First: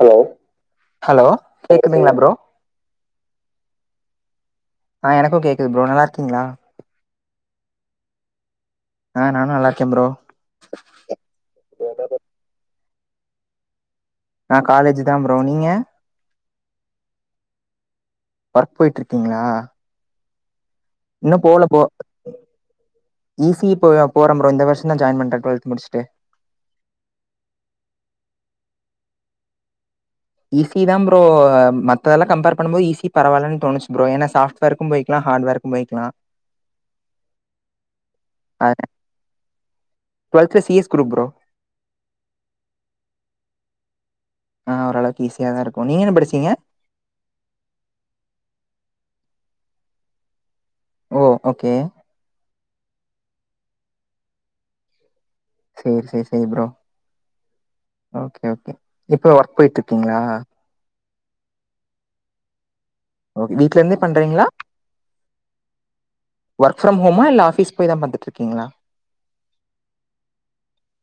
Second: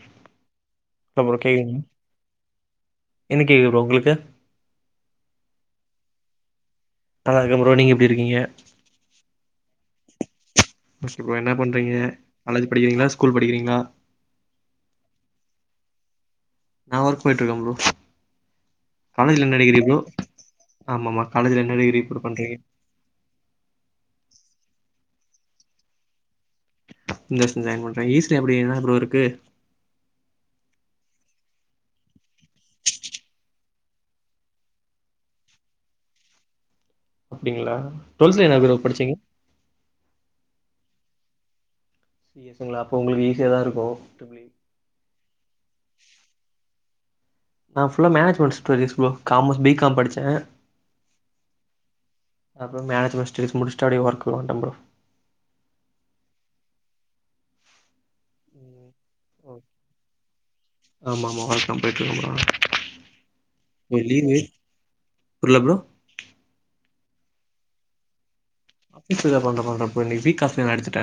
Hello hello bro கேக்குதா கேக்குதுங்களா bro எனக்கு கேக்குது ப்ரோ உங்களுக்கு? ஆ எனக்கு கேக்குது ப்ரோ நல்லா இருக்கீங்களா? நல்லா இருக்க ப்ரோ நீங்க எப்டி இருக்கீங்க? ஆ நானு நல்லா இருக்கே ப்ரோ புஷ்கி ப்ரோ என்ன பண்றீங்க காலேஜ் படிக்கிறீங்களா ஸ்கூல் படிக்கிறீங்களா நா காலேஜ் தா ப்ரோ நீங்க? நா ஒர்க் போய்ட்டு இருக்க ப்ரோ. ஒர்க் போய்ட்டு இருக்கீங்களா? காலேஜ்ல என்ன டிகிரி ப்ரோ ஆமாமா இன்னு போல காலேஜ்ல என்ன ப்ரோ டிகிரி பண்றீங்க ஈசி போ போற ப்ரோ இந்த வருஷ தா ஜாயின் பண் டொல்த் முடிச்ட்டு. இந்த வருஷோ ஜாயின் பண்றே ஈஸ்ட் அப்படி என்ன ப்ரோ இருக்கு ஈஸி தா ப்ரோ மத்ததெல்லா கம்பேர் பண்ணும்போது ஈஸி பரவால்லனு தோணுச்சு ப்ரோ ஏனா சாப்ட்வேர்க்கு போயிக்கலா ஹார்ட்வேர்க்கு போய்கிக்கலா. அப்படிங்களா டுவெல்த்ல என்ன ப்ரோ படிச்சீங்க? டுவெல்த்ல C S group bro C S ங்கலா அப்போ உங்களுக்கு ஈஸியா தா இருக்கு ட்ரிபிள் இ ஆ ஓரளவுக்கு ஈசி. யா தா இருக்கு நீங்க என்ன படிச்சீங்க? புல்லா management stories bro commerce B com படிச்சே ஓ ஓகே அப்போ மேனேஜ் முடிச்ட்டு [unintelligible] ஸாடே ஒர்க் வன்டா ப்ரோ சேரி சேரி சேரி ப்ரோ ஓகே ஓகே இப்போ ஒர்க் போயிட்டு இருக்கீங்களா ஆமா ஆமா வொர்க் தா போய்ட்டு இருக்க ப்ரோ ஓகே வீட்ல இருந்தே லீவு பண்றீங்களா ஒர்க் புரில ப்ரோ வொர்க் ஃப்ரம் ஹோமா இல்ல ஆபிஸ் போய்தா பாத்துட்டுருக் ஆபீஸ்ல பண்ற மார் தா ப்ரோ இன்னைக்கு வீக் ஆப் நா எடுத்துட்டே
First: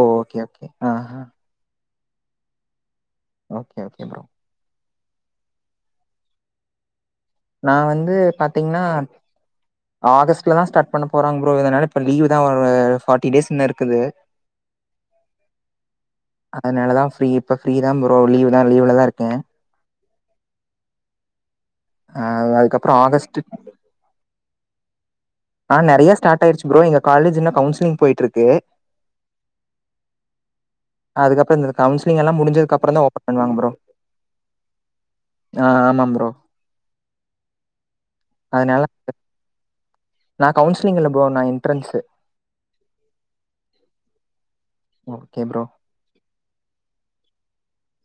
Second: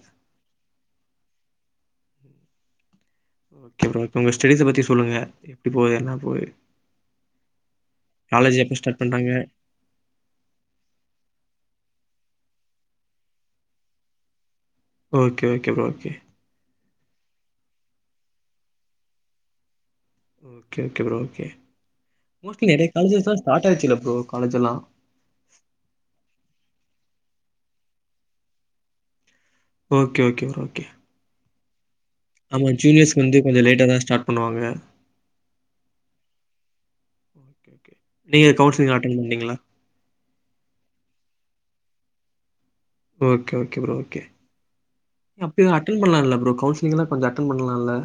ஓ ஓகே ஓகே ஆஹா ஓகே ப்ரோ இப்ப உங்க ஸ்டெடிஸ் பத்தி சொ சொல்லுங்க எப்படி போது என்ன போது நா வந்து பாத்தீங்னா ஆகஸ்ட்ல தா ஸ்டார்ட் பண்ண போறாங்க ப்ரோ அதனால இப்ப லீவ் தா ஒரு ஃபாட்டி டேஸ் இன்னு இருக்குது. ஓகே ஓகே பா ஓகே அதனாலதா ஃப்ரீ இப்ப ஃப்ரீதா ப்ரோ லீவ்தா லீவ்லதா இருக்கே கே ஓகே ப்ரோ ஓகே அது மோஸ்ட்லி நெறய அதுக்கப்புறம் ஆகஸ்ட் காலேஜஸ்லா ஸ்டார்ட் ஆயிருச்சுல ப்ரோ காலேஜெல்லா ஆஹ் நெறய ஸ்டாட்டாயிருச்சு புரோ, எங்க காலேஜ்ன கவுன்சிலிங் போயிட்டுருக்கு. ஓகே ஓகே ப்ரோ ஓகே கவுன்சிலிங்கல்லா ஆமா முடிஞ்சதுக்கப்பறந்தா ஜூனியர்ஸ்க்கு ஓஃபன் வந்து பண்ணுவாங்க கொஞ்சோ புரோ, லேட்டா தா ஸ்டார்ட் பண்ணுவாங்க அ ஆமாம் புரோ ஓகே நீங்க கவுன்சிலிங் அட்டன் பண்ணிங்களா நா கவுன்சிலிங் இல்ல ப்ரோ நா entrance okay okay bro okay okay bro அப்பயு அட்டன் பண்ணலால புரோ கவுன்சு நீங்களா கொஞ்ச அட்டன் பண்லால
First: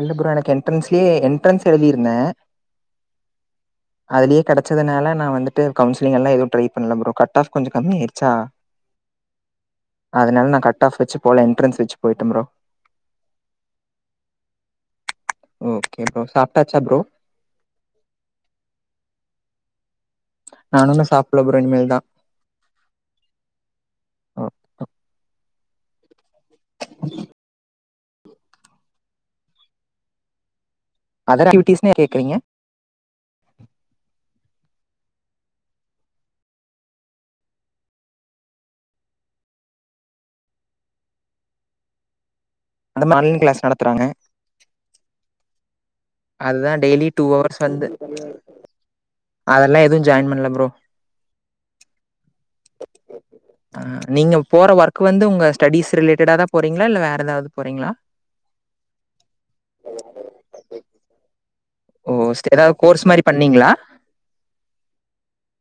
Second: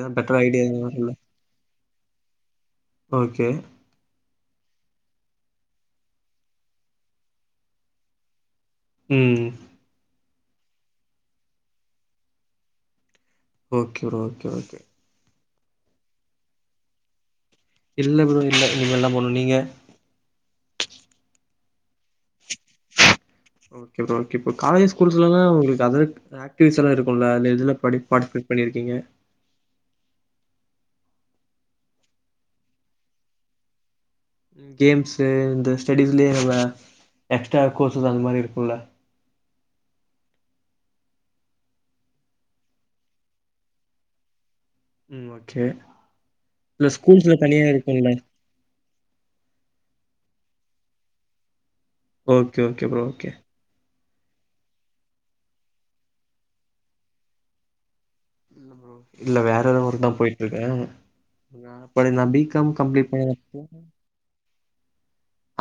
இல்ல புரோ எனக்கு என்ட்ரன்ஸ்லயே என்ட்ரன்ஸ் எழுதிருந்தே ஓகே அதுலயே கெடைச்சதுனால நா வந்துட்டு கவுசிலிங்லா எதுவு ட்ரை பண்ணல ப்ரோ கட் ஆஃப் கொஞ்ச கம்மி ஆயிடுச்சா ம் அதனால நா கட்ஆஃப் வச்சு போல என்ட்ரன்ஸ் வச்சு போய்ட்டே bro okay bro okay okay okay bro சாப்ட்டாச்சா புரோ இல்ல புரோ இல்ல நீங்க இனிமேல்தா போனு நீங்க நானு இன்னு சாப்புல புரோ இனிமேல்தா ஓ okay bro okay bro colleges ஸ்கூல்ஸ்லலா உங்களுக் [unintelligible] ப்ராக்ட்டிஸ்லா இருக்குல்ல அந்த இதுல படிப் பார்ட்டிசிபேட் பண்ணிருக்கீங்க அதர் ஆக்டிவிட்டீஸ் [inaudible] கேக்குறீங்க கேம்ஸு இந்த ஸ்டடீஸ்லியே வெ எக்ஸ்ட்ரா கோர்சஸ் அந்த மாரி இருக்குல்ல அந்த மாரி ஆன்லைன் கிளாஸ் நடத்துறாங்க உம் ஓகே அதுதா இல்ல டெய்லி டூ ஸ்கூல்ஸ்ல அவர்ஸ் தனியா வந்து இருக்குல்ல அதெல்லா எதுவும் ஜாயின் பண்ணல bro okay okay bro okay அ நீங்க போற ஒர்க் வந்து உங்க ஸ்டடீஸ் ரிலேட்டடாதா போறீங்களா இல்ல வேற எதாவ்து போறீங்களா இல்ல வேற எதோ ஒர்க்தா போயிட்டு இருக்கே ஓ! [unintelligible] நா பி காம் ஏதாவது கோர்ஸ் கம்ப்ளிட் மாரி பண்ணிருந்த பண்ணீங்களா?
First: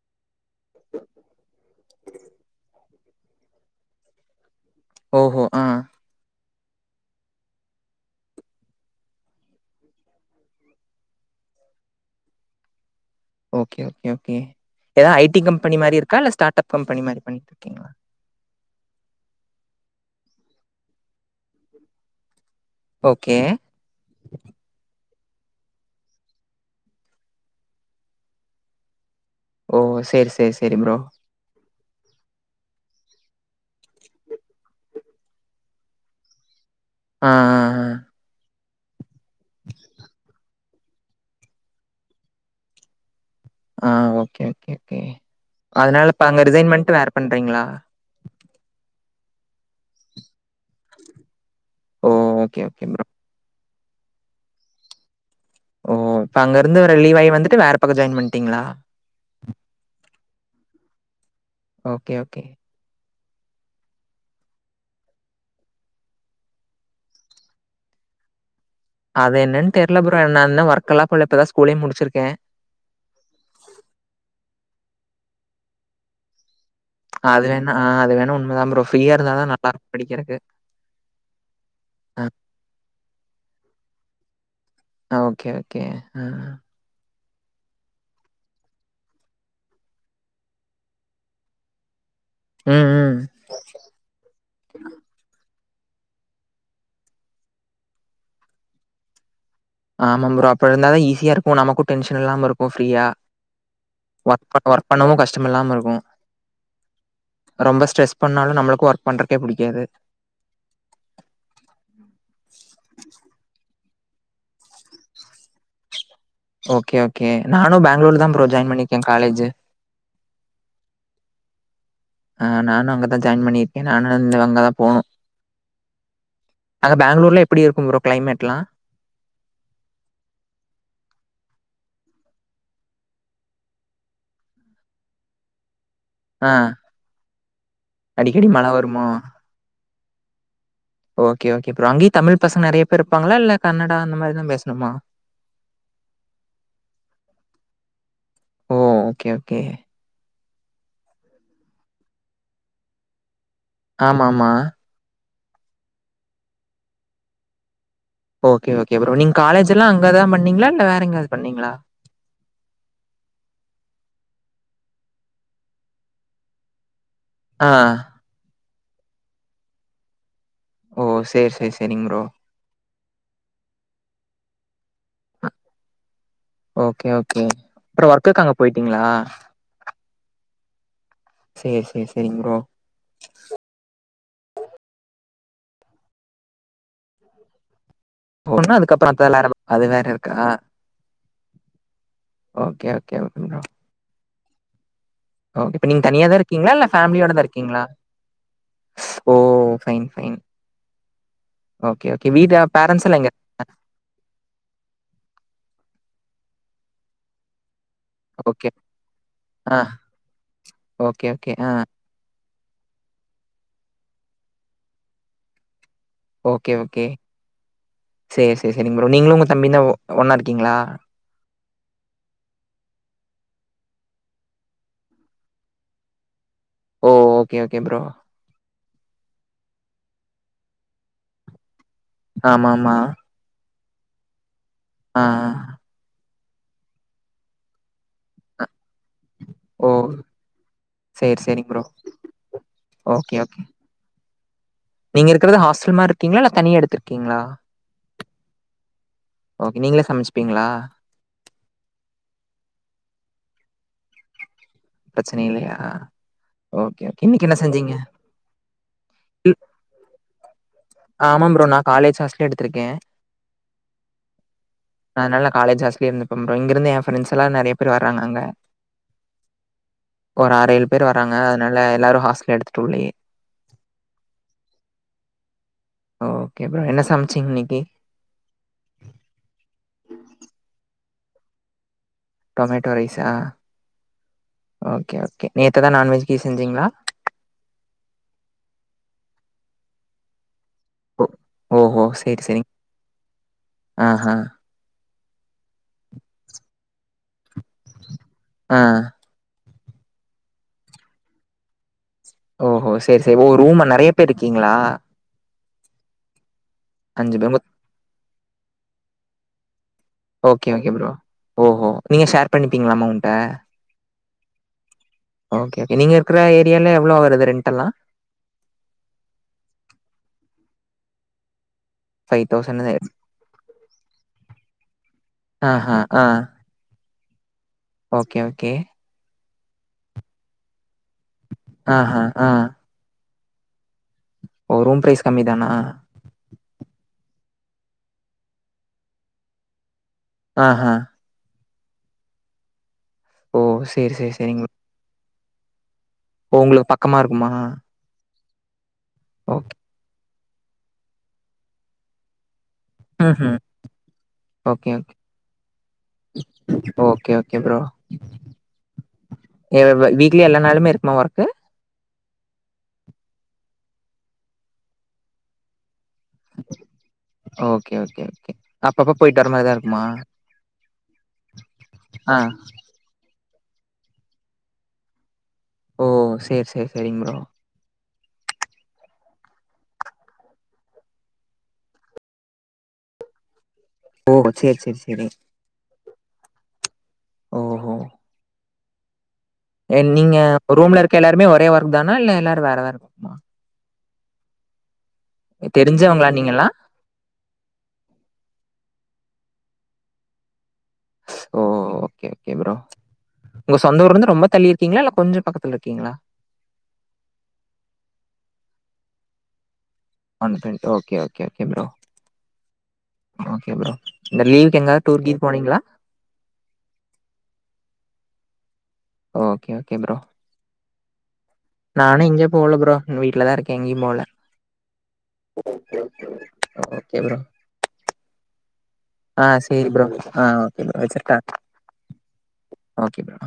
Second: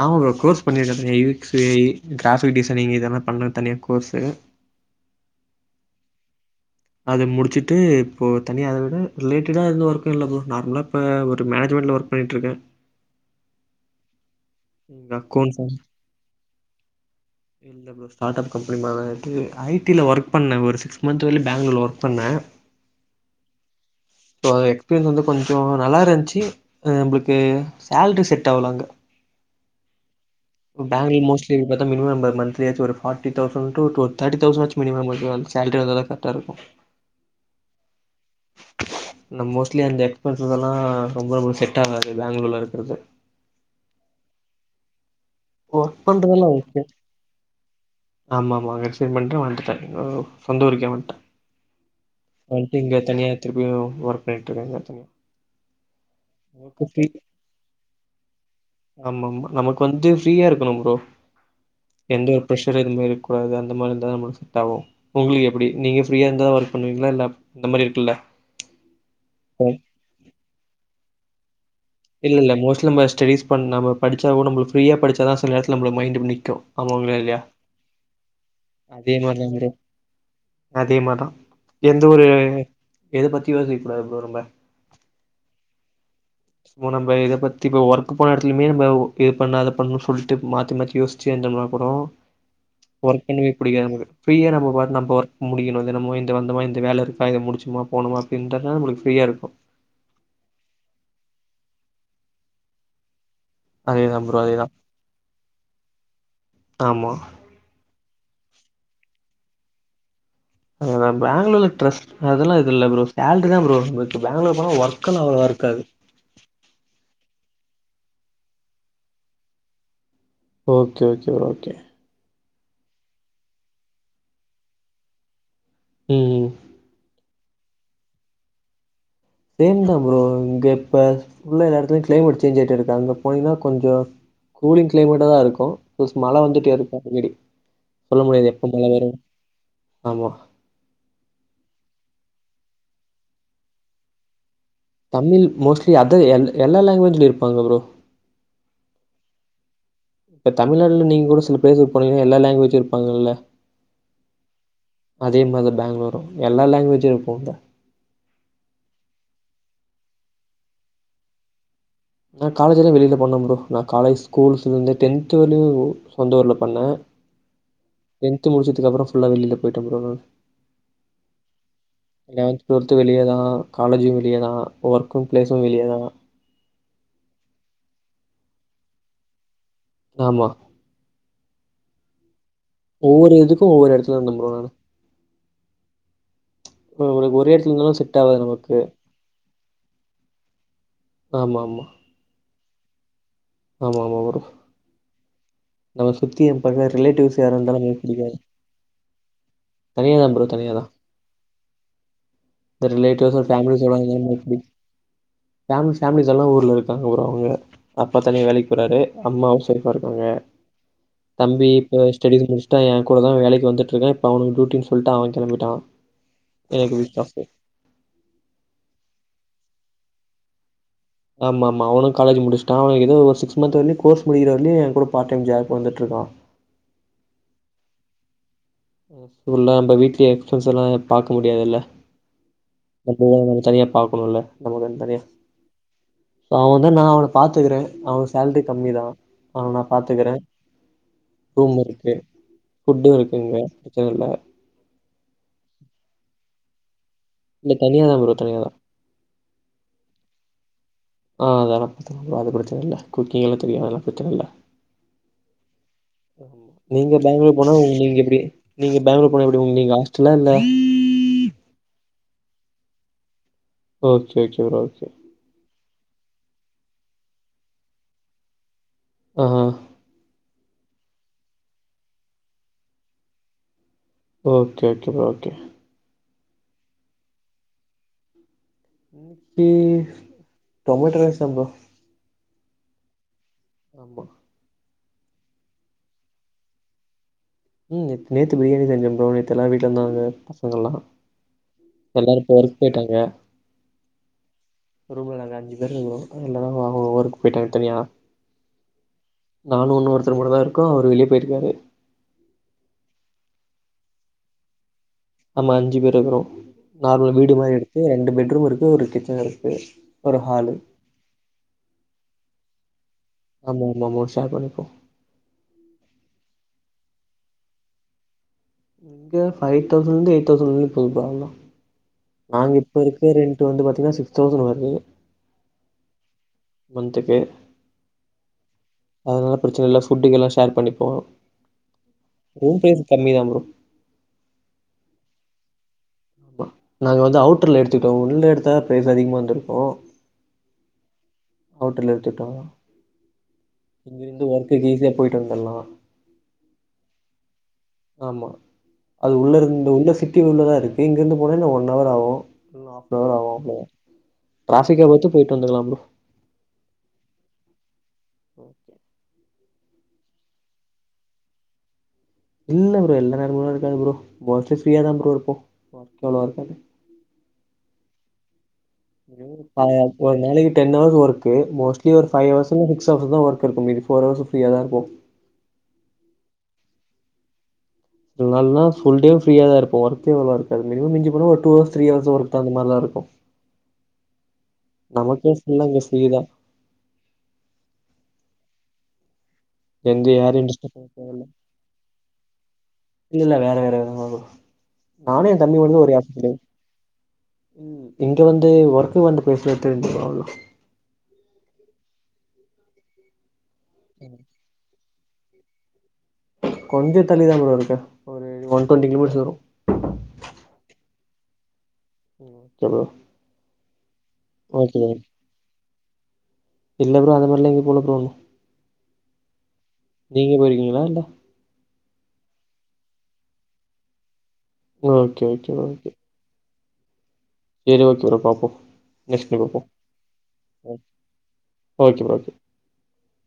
ஆமா ப்ரோ கோர்ஸ் பண்ணிருக்க [unintelligible] பேயி கிராஃபிக் டிசைனிங் இதெல்லா பண்ணற தனியா கோர்ஸ் ஓஹோ ஆஹ் அத முடிச்சுட்டு இப்போ தனியா அத விட ரிலேட்டடா எந்த ஒர்க்கும் இல்லை ப்ரோ நார்மலா இப்போ ஒரு மேனேஜ்மெண்ட்ல ஒர்க் பண்ணிட்டு இருக்க ஓகே ஓகே ஓகே எதா I T accounts company and மாரி இருக்கா இல்ல ஸ்டார்ட்அப் கம்பெனி மாரி பண்ணிட்டு இருக்கீங்ளா இல்ல டில ஒர்க் பண்ண ஒரு சிக்ஸ் மந்த் வர்லு பேங்களூர்ல ஒர்க் பண்ண ஓகே. இப்போ எக்ஸ்பீரியன்ஸ் வந்து கொஞ்சோ நல்லா இருந்துச்சு நம்மளுக்கு சேலரி செட் ஆவுல அங்க ஓ செரி செரி செரி ப்ரோ இந்த மினிமம் நம்பர் மந்த்லியாச்சு ஒரு ஃபாட்டி தௌஸன் டு டுவ த்ர்ட்டி தௌஸனாச்சும் மினிமம் வந்து சேலரி வந்தாதா கரெக்டா இருக்கு ஆஹ் ஹ்ஹ் நம் மோஸ்லி அந்த எக்ஸ்பென்சசெல் அஹ் ரொம்ப ரொம்ப செட் ஆகாது பெங்களூர்ல இருக்கிறது ஆஹ் ஓகே ஓகே ஓகே ஒர்க் அதனாலப்ப அங்க பண்றதெல்லாம் ரிசைன் ஓகே. பண்ணிட்டு வேற பண்றீங்ளா ஆமாமா. ரிசைன் பண்ணிட்டு நா வந்துட்ட சொந்த ஊருக்கே வண்ட ஓ! ஓகே, வண்ட்டு ஓகே இங்க ப்ரோ. தனியா திரிப்பியு ஒர்க் பண்ணிட்டுருக்க எதாச்சு ஓ இப்ப அங்க இருந்து ரிலீவ் ஆயி வந்துட்டு வேற பக்கோ ஜாயின் பண்ணிட்டீங்ளா ஆமாமா. நமக்கு வந்து ஃப்ரீயா இருக்கணும் ப்ரோ எந்த ஓகே. ஒரு ப்ரெஷர் எதுமே இரு கூடாது அந்த மாரி இருந்தா நமக்கு செட் ஆகு உங்களுக்கு எப்படி நீங்க ஃப்ரீயா இருந்தா ஒர்க் பண்ணுவீங்ளா இல்ல இந்த மாரி இருக்குல்ல அது என்னனு ம். தெர்ல ப்ரோ நா இன்னு வொர்க்கெல்லா புள்ள இப்பதா இல்ல இல்ல மோஸ்ட்லி நம்ம ஸ்டடீஸ் பண்ண நம்ம படிச் ஆகணு நம்மல பிரீயா படிச் தா சில நேரத்துல நம்மல மைண்டு நிக்கு அது வேணா ஆஹ் அது வேணா உண்மதான் ப்ரோ ஃப்ரீயா அதே மாரி இருந்தாதா தான் நல்லா ப்ரோ. இருக்கு படிக்கிறதுக்கு அதே மாரி தான். எந்த ஒரு எத பத்தியும் யோசிக்கக்கூடாது ப்ரோ நம்ம. ஆஹ் ஓகே ஓகே ஆஹ் இப்போ நம்ம இத பத்தி இப்ப ஒர்க் போன இடத்திலுமே நம்ம இது பண்ணாத பண்ணுனு சொல்ட்டு மாத்தி மாத்தி யோசிச்சு இருந்தம்னா கூடோ ம், ம். ஒர்க் பண்ணவே புடிக்காது நமக்கு ஃப்ரீயா நம்மபாட்டுனு நம்ம ஒர்க் முடிக்கணு தினமும் இந்த வந்தமா இந்த வேல இருக்கா இத முடிச்சமா போனமா அப்படி இந்தாதா நம்மளுக்கு ப்ரீயா இருக்கு ஆமாம் ப்ரோ அப்படி இருந்தாதா ஈஸியா இருக்கு நமக்கு டென்ஷன் இல்லாம இருக்கு ஃப்ரீயா அதேதான் ப்ரோ ஒர்க அதேதான் ஒர்க் பண்ணவு கஷ்டம் இல்லாம இருக்கு ஆமா ரொம்ப ஸ்ட்ரெஸ் பண்ணாலும் நம்மளுக்கு ஒர்க் பண்றகே புடிக்காது அதான் பெங்களூர்ல ட்ரஸ்ட் அதெல்லா எது இல்ல ப்ரோ சேலரிதான் ப்ரோ நம்ளுக்கு இப்ப பேங்களூர் போனா ஒர்க் நல்லா அவ்ளவா இருக்காது ஓகே ஓகே நானும் பெங்களூர்வதான் ப்ரோ ஜாயின் பண்ணிருக்கேன் college okay okay bro okay ஆஹ் நானு அங்கதா ஜாயின் பண்ணிருக்கே நானும் அங்க அங்கதா போணு ம் அங்க பேங்ளூர்ல எப்டி இருக்கும் ப்ரோ கிளைமேட்லா சேம்தா ப்ரோ இங்க இப்ப ஃபுல்லா எல்லா எடத்துலயு கிளைமேட் சேஞ்ச் ஆயிட்டு இருக்கு அங்க போனீங்கன்னா கொஞ்சொ கூலிங் கிளைமேட்டாதா இருக்கு போஸ் மழ ஆ வந்துட்டே இருக்கு முன்னாடி சொல்ல அடிக்கடி முடியாது எப்பொ மழை மழ வருமா? வரு ஆமா ஓகே ஓகே ப்ரோ அங்கேயு தமிழ் பசங்க நெறைய பேர் இருப்பாங்களா இல்ல கன்னடா அந்த மாதிரிதா பேச தமிழ் மோஸ்ட்லி அத எல் எல்லா லாங்குவேஜ்லய் இருப்பாங்க ப்ரோ ஓ! Okay, okay. இப்ப தமிழ்நாட்டுல நீங்க கூட சும பேசி பழகுனீங்கனா எல்லா லாங்குவேஜும் இருப்பாங்கல்ல ஆமமா அதே மாதிரி பேங்ளூரு எல்லா லாங்குவேஜு இருக்கு ஓகே ஓகே ப்ரோ நீங்க காலேஜ்ல்லா அங்கதா பண்ணீங்களா இல்ல வேற எங்காது பண்ணீங்களா நா காலேஜ்ல்லா வெளிய போனே ப்ரோ நா காலேஜ் ஸ்கூல்ஸ்லேந்து டென்த் வரையு சொந்த ஊர்ல பண்ண ஆ. டென்த் முடிச்சுட் அதுக்கப்பறொ ஃபுல்லா வெளியில போயிட்டம் ப்ரோ ஓ! சரி, சரி, சரிங்க ப்ரோ. லவன்த் டுவெல்த் வெளியதா காலேஜு வெளியதா ஒர்க்கு ஃபிளேஸு வெளியேதா ஓகே ஓகே அப்பறொ ஒர்க்குக் அங்க போயிட்டீங்களா ஆமா சரி சரி சரிங் ப்ரோ ஒவ்வொரு [unintelligible] ப்ரோ நானு உங்களுக்கு ஒரே இடத்துல இருந்தாலா செ போனா அதுக்கப்பற [unintelligible] அது வேற இருக்கா ஆமா ஆமா ஓகே ஓகே ஓ ஆமா ஆமா வரு ஓகே இப்ப நீங்க தனியாதா இருக்கீங்களா பக்க இல்ல ஃபேமிலியோட ரிலேட்டிவ்ஸ் தா யாரா இருந்தாலும் இருக்கீங்களா நமக்கு பிடிக்காது. ஓ ஃபைன் தனியா தான் ஃபைன் ப்ரோ தனியா தான். ஓகே ஓகே வீட இந்த பேரன்ஸ்லாம் எங்க ரிலேட்டிவ்ஸோட அ ஃபேமிலிஸோட இருந்தாலும் பிடி ஃபேமிலி ஃபேமிலிஸ் எல்லா ஊர்ல இருக்காங்க ப்ரோ அவங்க அப்பா தனியா ஓகே. வேலைக்கு போறாரு அம்மா ஆ. ஹவுஸ்ஒஃய்பா இருக்காங்க ஓகே ஓகே ஆஹ் டி முடிச்சிட்டா என்கூடதா வேலைக்கு வந்துட்டு இருக்கான் இப்ப அவனுக்கு டூட்டின்னு சொல்ட்டு அவன் கெளம்பிட்டா ஓகே ஓகே சரி சரி சரிங்க ப்ரோ நீங்களு உங்க தம்பியுந்தா ஒ ஒன்னா இருக்கீங்களா ஆமா ஆமா அவனும் காலேஜ் முடிச்சிட்டான் அவனுக்கு எதோ ஒரு சிக்ஸ் மந்த் வர்லியு கோர்ஸ் முடிக்கிற வர்லியு என் கூட பார்ட் டைம் ஜாப் வந்துட்டுருக்கா ஓ ஓகே ஓகே ப்ரோ ம் ஃபுல்லா நம்ப வீட்லே எக்ஸ்பென்ஸ் எல்லா பாக்க முடியாதுல்ல ஆமாமா. நம்ப எதுனாலு தனியா பாக்கணுல்ல நமக்குன்னு தனியா ஆ, அவன் தான் நான் அவன பாத்துக்கறேன் அவன் சேல்ரி ஆ. கம்மி தான் ஆனா நான் ஓ! பாத்துக்கறேன் சரி, சரிங்க ரூம் ப்ரோ. இருக்கு ஃபுட்டும் ஓகே, இருக்குங்க ஓகே. ச இல்ல நீங்க இருக்கறது ஹாஸ்டல் மாரி இருக்கிங்களா இல்ல தனியா எடுத்துரு இல்ல தனியாதான் ப்ரோ தனியாதான் ஓகே. நீங்களே சமைச்சுப்பீங்களா? ஆஹ் அதல்ல அது பிரச்சன இல்ல குக்கிங்கலா தெரியு அதுலாம் பிரச்சன இல்ல பிரச்சனை இல்லையா? ஓகே, நீங்க ஓகே. இன்னைக்கு பேங்களூர் என்ன போனா உ செஞ்சீங்க? நீங்க எப்படி நீங்க பேங்களூர் போனா இல் எப்படி உங்க நீங்க ஹாஸ்டல்லா இல்ல ஆமா ப்ரோ. நான் காலேஜ் ஹாஸ்டலே எடுத்திருக்கேன் ஓகே ஓகே ப்ரோ ஓகே லே இருந்துப்பன் ப்ரோ இங்க இருந்து என் ப்ரண்ட்ஸ்லாம் நெறையா பேர் வராங்க அங்க ம் ஹ் ஒரு ஆறு ஏல் பேர் வராங்க அதனால எல்லாரும் ஹாஸ்டல் எடுத்துட்டு உள்ளயே okay okay bro okay okay bro என்ன சமச்சிங்க இன்னிக்கு க்கி டொமேட்டோ ரைஸ்தா ப்ரோ டொமேட்டோ ரைசா ஆமா ஓகே ஓகே நேத்துதான் நான்வெஜ்கீ செஞ்சீங்களா உம் நேத்து நேத்து பிரியாணி செஞ்சோ ப்ரோ நேத்து எல்லா வீட்டு்ல இருந்தாங்க பச ங்கலா ஓ ஓஹோ! எல்லாரும் சரி, இப்ப சரிங்க. ஒர்க் போயிட்டாங்க ஆஹா. ரொம்ப நல்லாந்து [unintelligible] எல்லாரு அவ்ங்கவங்க ஊருக்கு போயிட்டாங்க தனியா ஆ. நானு உன்ன ஒருத்தரு மட்டுதா இருக்கோ அவரு வெளிய போயிருக்காரு ஓ ஹோ சேரி சேர் ஒ ரூம்ம நெறைய பேர் இருக்கீங்ளா ஆமா அஞ்சு பேரு இக்றோ நார்மல் பேர். வீடு மொத் மாரி எடுத்து ரெண்டு பெட்ரூம் இருக்கு ஒரு கிச் [unintelligible] ஓகே ஓகே ப்ரோ ஓஹோ நீங்க ஷேர் பண்ணிப்பிங்ளா அமௌன்ட்ட ஆமா ஆமா மூணு ஷேர் பண்ணிப்போ இங்கெல்லா எவ்ளோ வருது ரெண்ட்டெல்லா இங்க ஃபைவ் தௌசண்ட்ந்து எயிட் தௌசண்ட் [unintelligible] போதுப்பா எல்லா நாங்க இப்ப இருக்க ரெண்ட்டு வந்து பாத்தீங்னா சிக்ஸ் தௌசண்ட் வருது ஆஹா. ஆ. மன்த்துக்கு ஓகே ஓகே அதனால பிரச்சன இல்ல ஃபுட்டுங்கெல்லா ஷேர் பண்ணிப்போ ஆஹா. ஆ. ரூம் பிரைஸ் கம்மிதாம் பொ ஓ ரூம் பிரைஸ் கம்மி தானா மா நாங்க வந்து அவுட்ருல எடுத்துட்டோ உள்ள எடுத்தா பிரைஸ் அதிகமா வந்துருக்கு ஆஹா அவுட்ருல எடுத்துட்டோ ஓ! சரி, இங்கருந்து ஒர்க்குகு ஈஸியா பொய் [unintelligible] உங்களுக் பக்கமாருக்குமா ஆமா அது உள்ளருந்து உள்ள சிப் [unintelligible] உள்ளதாருக் இங்கர்ந்து போனா என்னா ஒன் அவராவு [unintelligible] ஹாஃபனவராவு ம்ஹ்ம். ப்ரோ ஓகே, ட்ராஃபிக்க ஓகே. பொத்து பொயிட்டு வந்துக்கலா bro okay, okay bro. Okay [unintelligible] weekly எல்லா நாளுமே இருக்குமா வொர்க்கு இல்ல ப்ரோ எல்லா நேரமுலா இருக்காது ப்ரோ மோஸ்ட்லி ஃப்ரீயா தா ப்ரோ இருப்போ [unintelligible] ஓகே ஓகே ஓகே அப்பப்ப போயிட்டு ஒரு வர மாரி தான் ப இருக்குமா? ஒரு நாளைக்கு டென் ஹவர்ஸ் ஒர்க்கு மோஸ்ட்லி ஒரு ஆ. ஃபைவ் ஹவர்ஸு இல்ல சிக்ஸ் ஹவர்ஸ் தா ஒர் [unintelligible] மீதி ஃபோர் ஹவர்ஸு ஃப்ரீயா தா இருப்போ ஓ சேர் சேர் செரிங் ப்ரோ நல்லா ஃபுல்டே ஃப்ரியா தாருப்போ ஒர்க்குகளா இருக்காது மினிமம் மிஞ்சி போனா ஒரு two hours three hours work தா அந்த மாரிதாருக்கு ஓ! சரி, சரி, சரி. நமக்கே ஃபுல்லா இங்க ஃபிரீ தா ஓஹோ! எ எந்த நீங்க யாரையு டிஸ்டர்ப் ரூம்ல பண்ண தேவ இல்ல இருக்கெல்லாருமே ஒரே ஒர்க் தானா இல்ல எல்லாரு வேற வேற இல்ல [inaudible] நானு என் தம்பியு ஒரே தெரிஞ்சவங்களா ஆபிஸ் நீங்கலாம்? [unintelligible] இங்க வந்து ஒர் வந்து பேசுனா தெரிஞ்சுரு [unintelligible] ஸ் ஓ ஓ ஓகே ஓகே ப்ரோ உங்க சொந்த ஊர்லருந்து ரொம்ப தள்ளி இருக்கீங்ளா இல்ல கொஞ்ச பக்கத்துல இருக்கீங்ளா கொஞ்ச தள்ளி தா ப்ரோ இருக்க ஒரு ஒன் டுவெண்டி கிலோமீட்ரு வரு one [unintelligible] okay okay bro okay bro okay bro. இந்த லீவுக்கு ஓகே எங்கயாவது ப்ரோ டூர் கீர் போனீங்களா? இல்ல ப்ரோ அது மாரிலா எங்கயு போல ப்ரோ ஓகே ஓகே ப்ரோ நீங்க போயிருக்கீங்களா இல்ல? நானு எங்கயு போல ப்ரோ வீட்லதா இருக்கே எங்கேயு போல okay okay okay okay bro சரி ஓகே ப்ரோ பாப்போம். நெக்ஸ்ட் ஆஹ் டைம் பாப்போம். சேரி ப்ரோ ஆஹ் ஓகே ப்ரோ வச்சிர்டா. Okay bro okay. Okay bro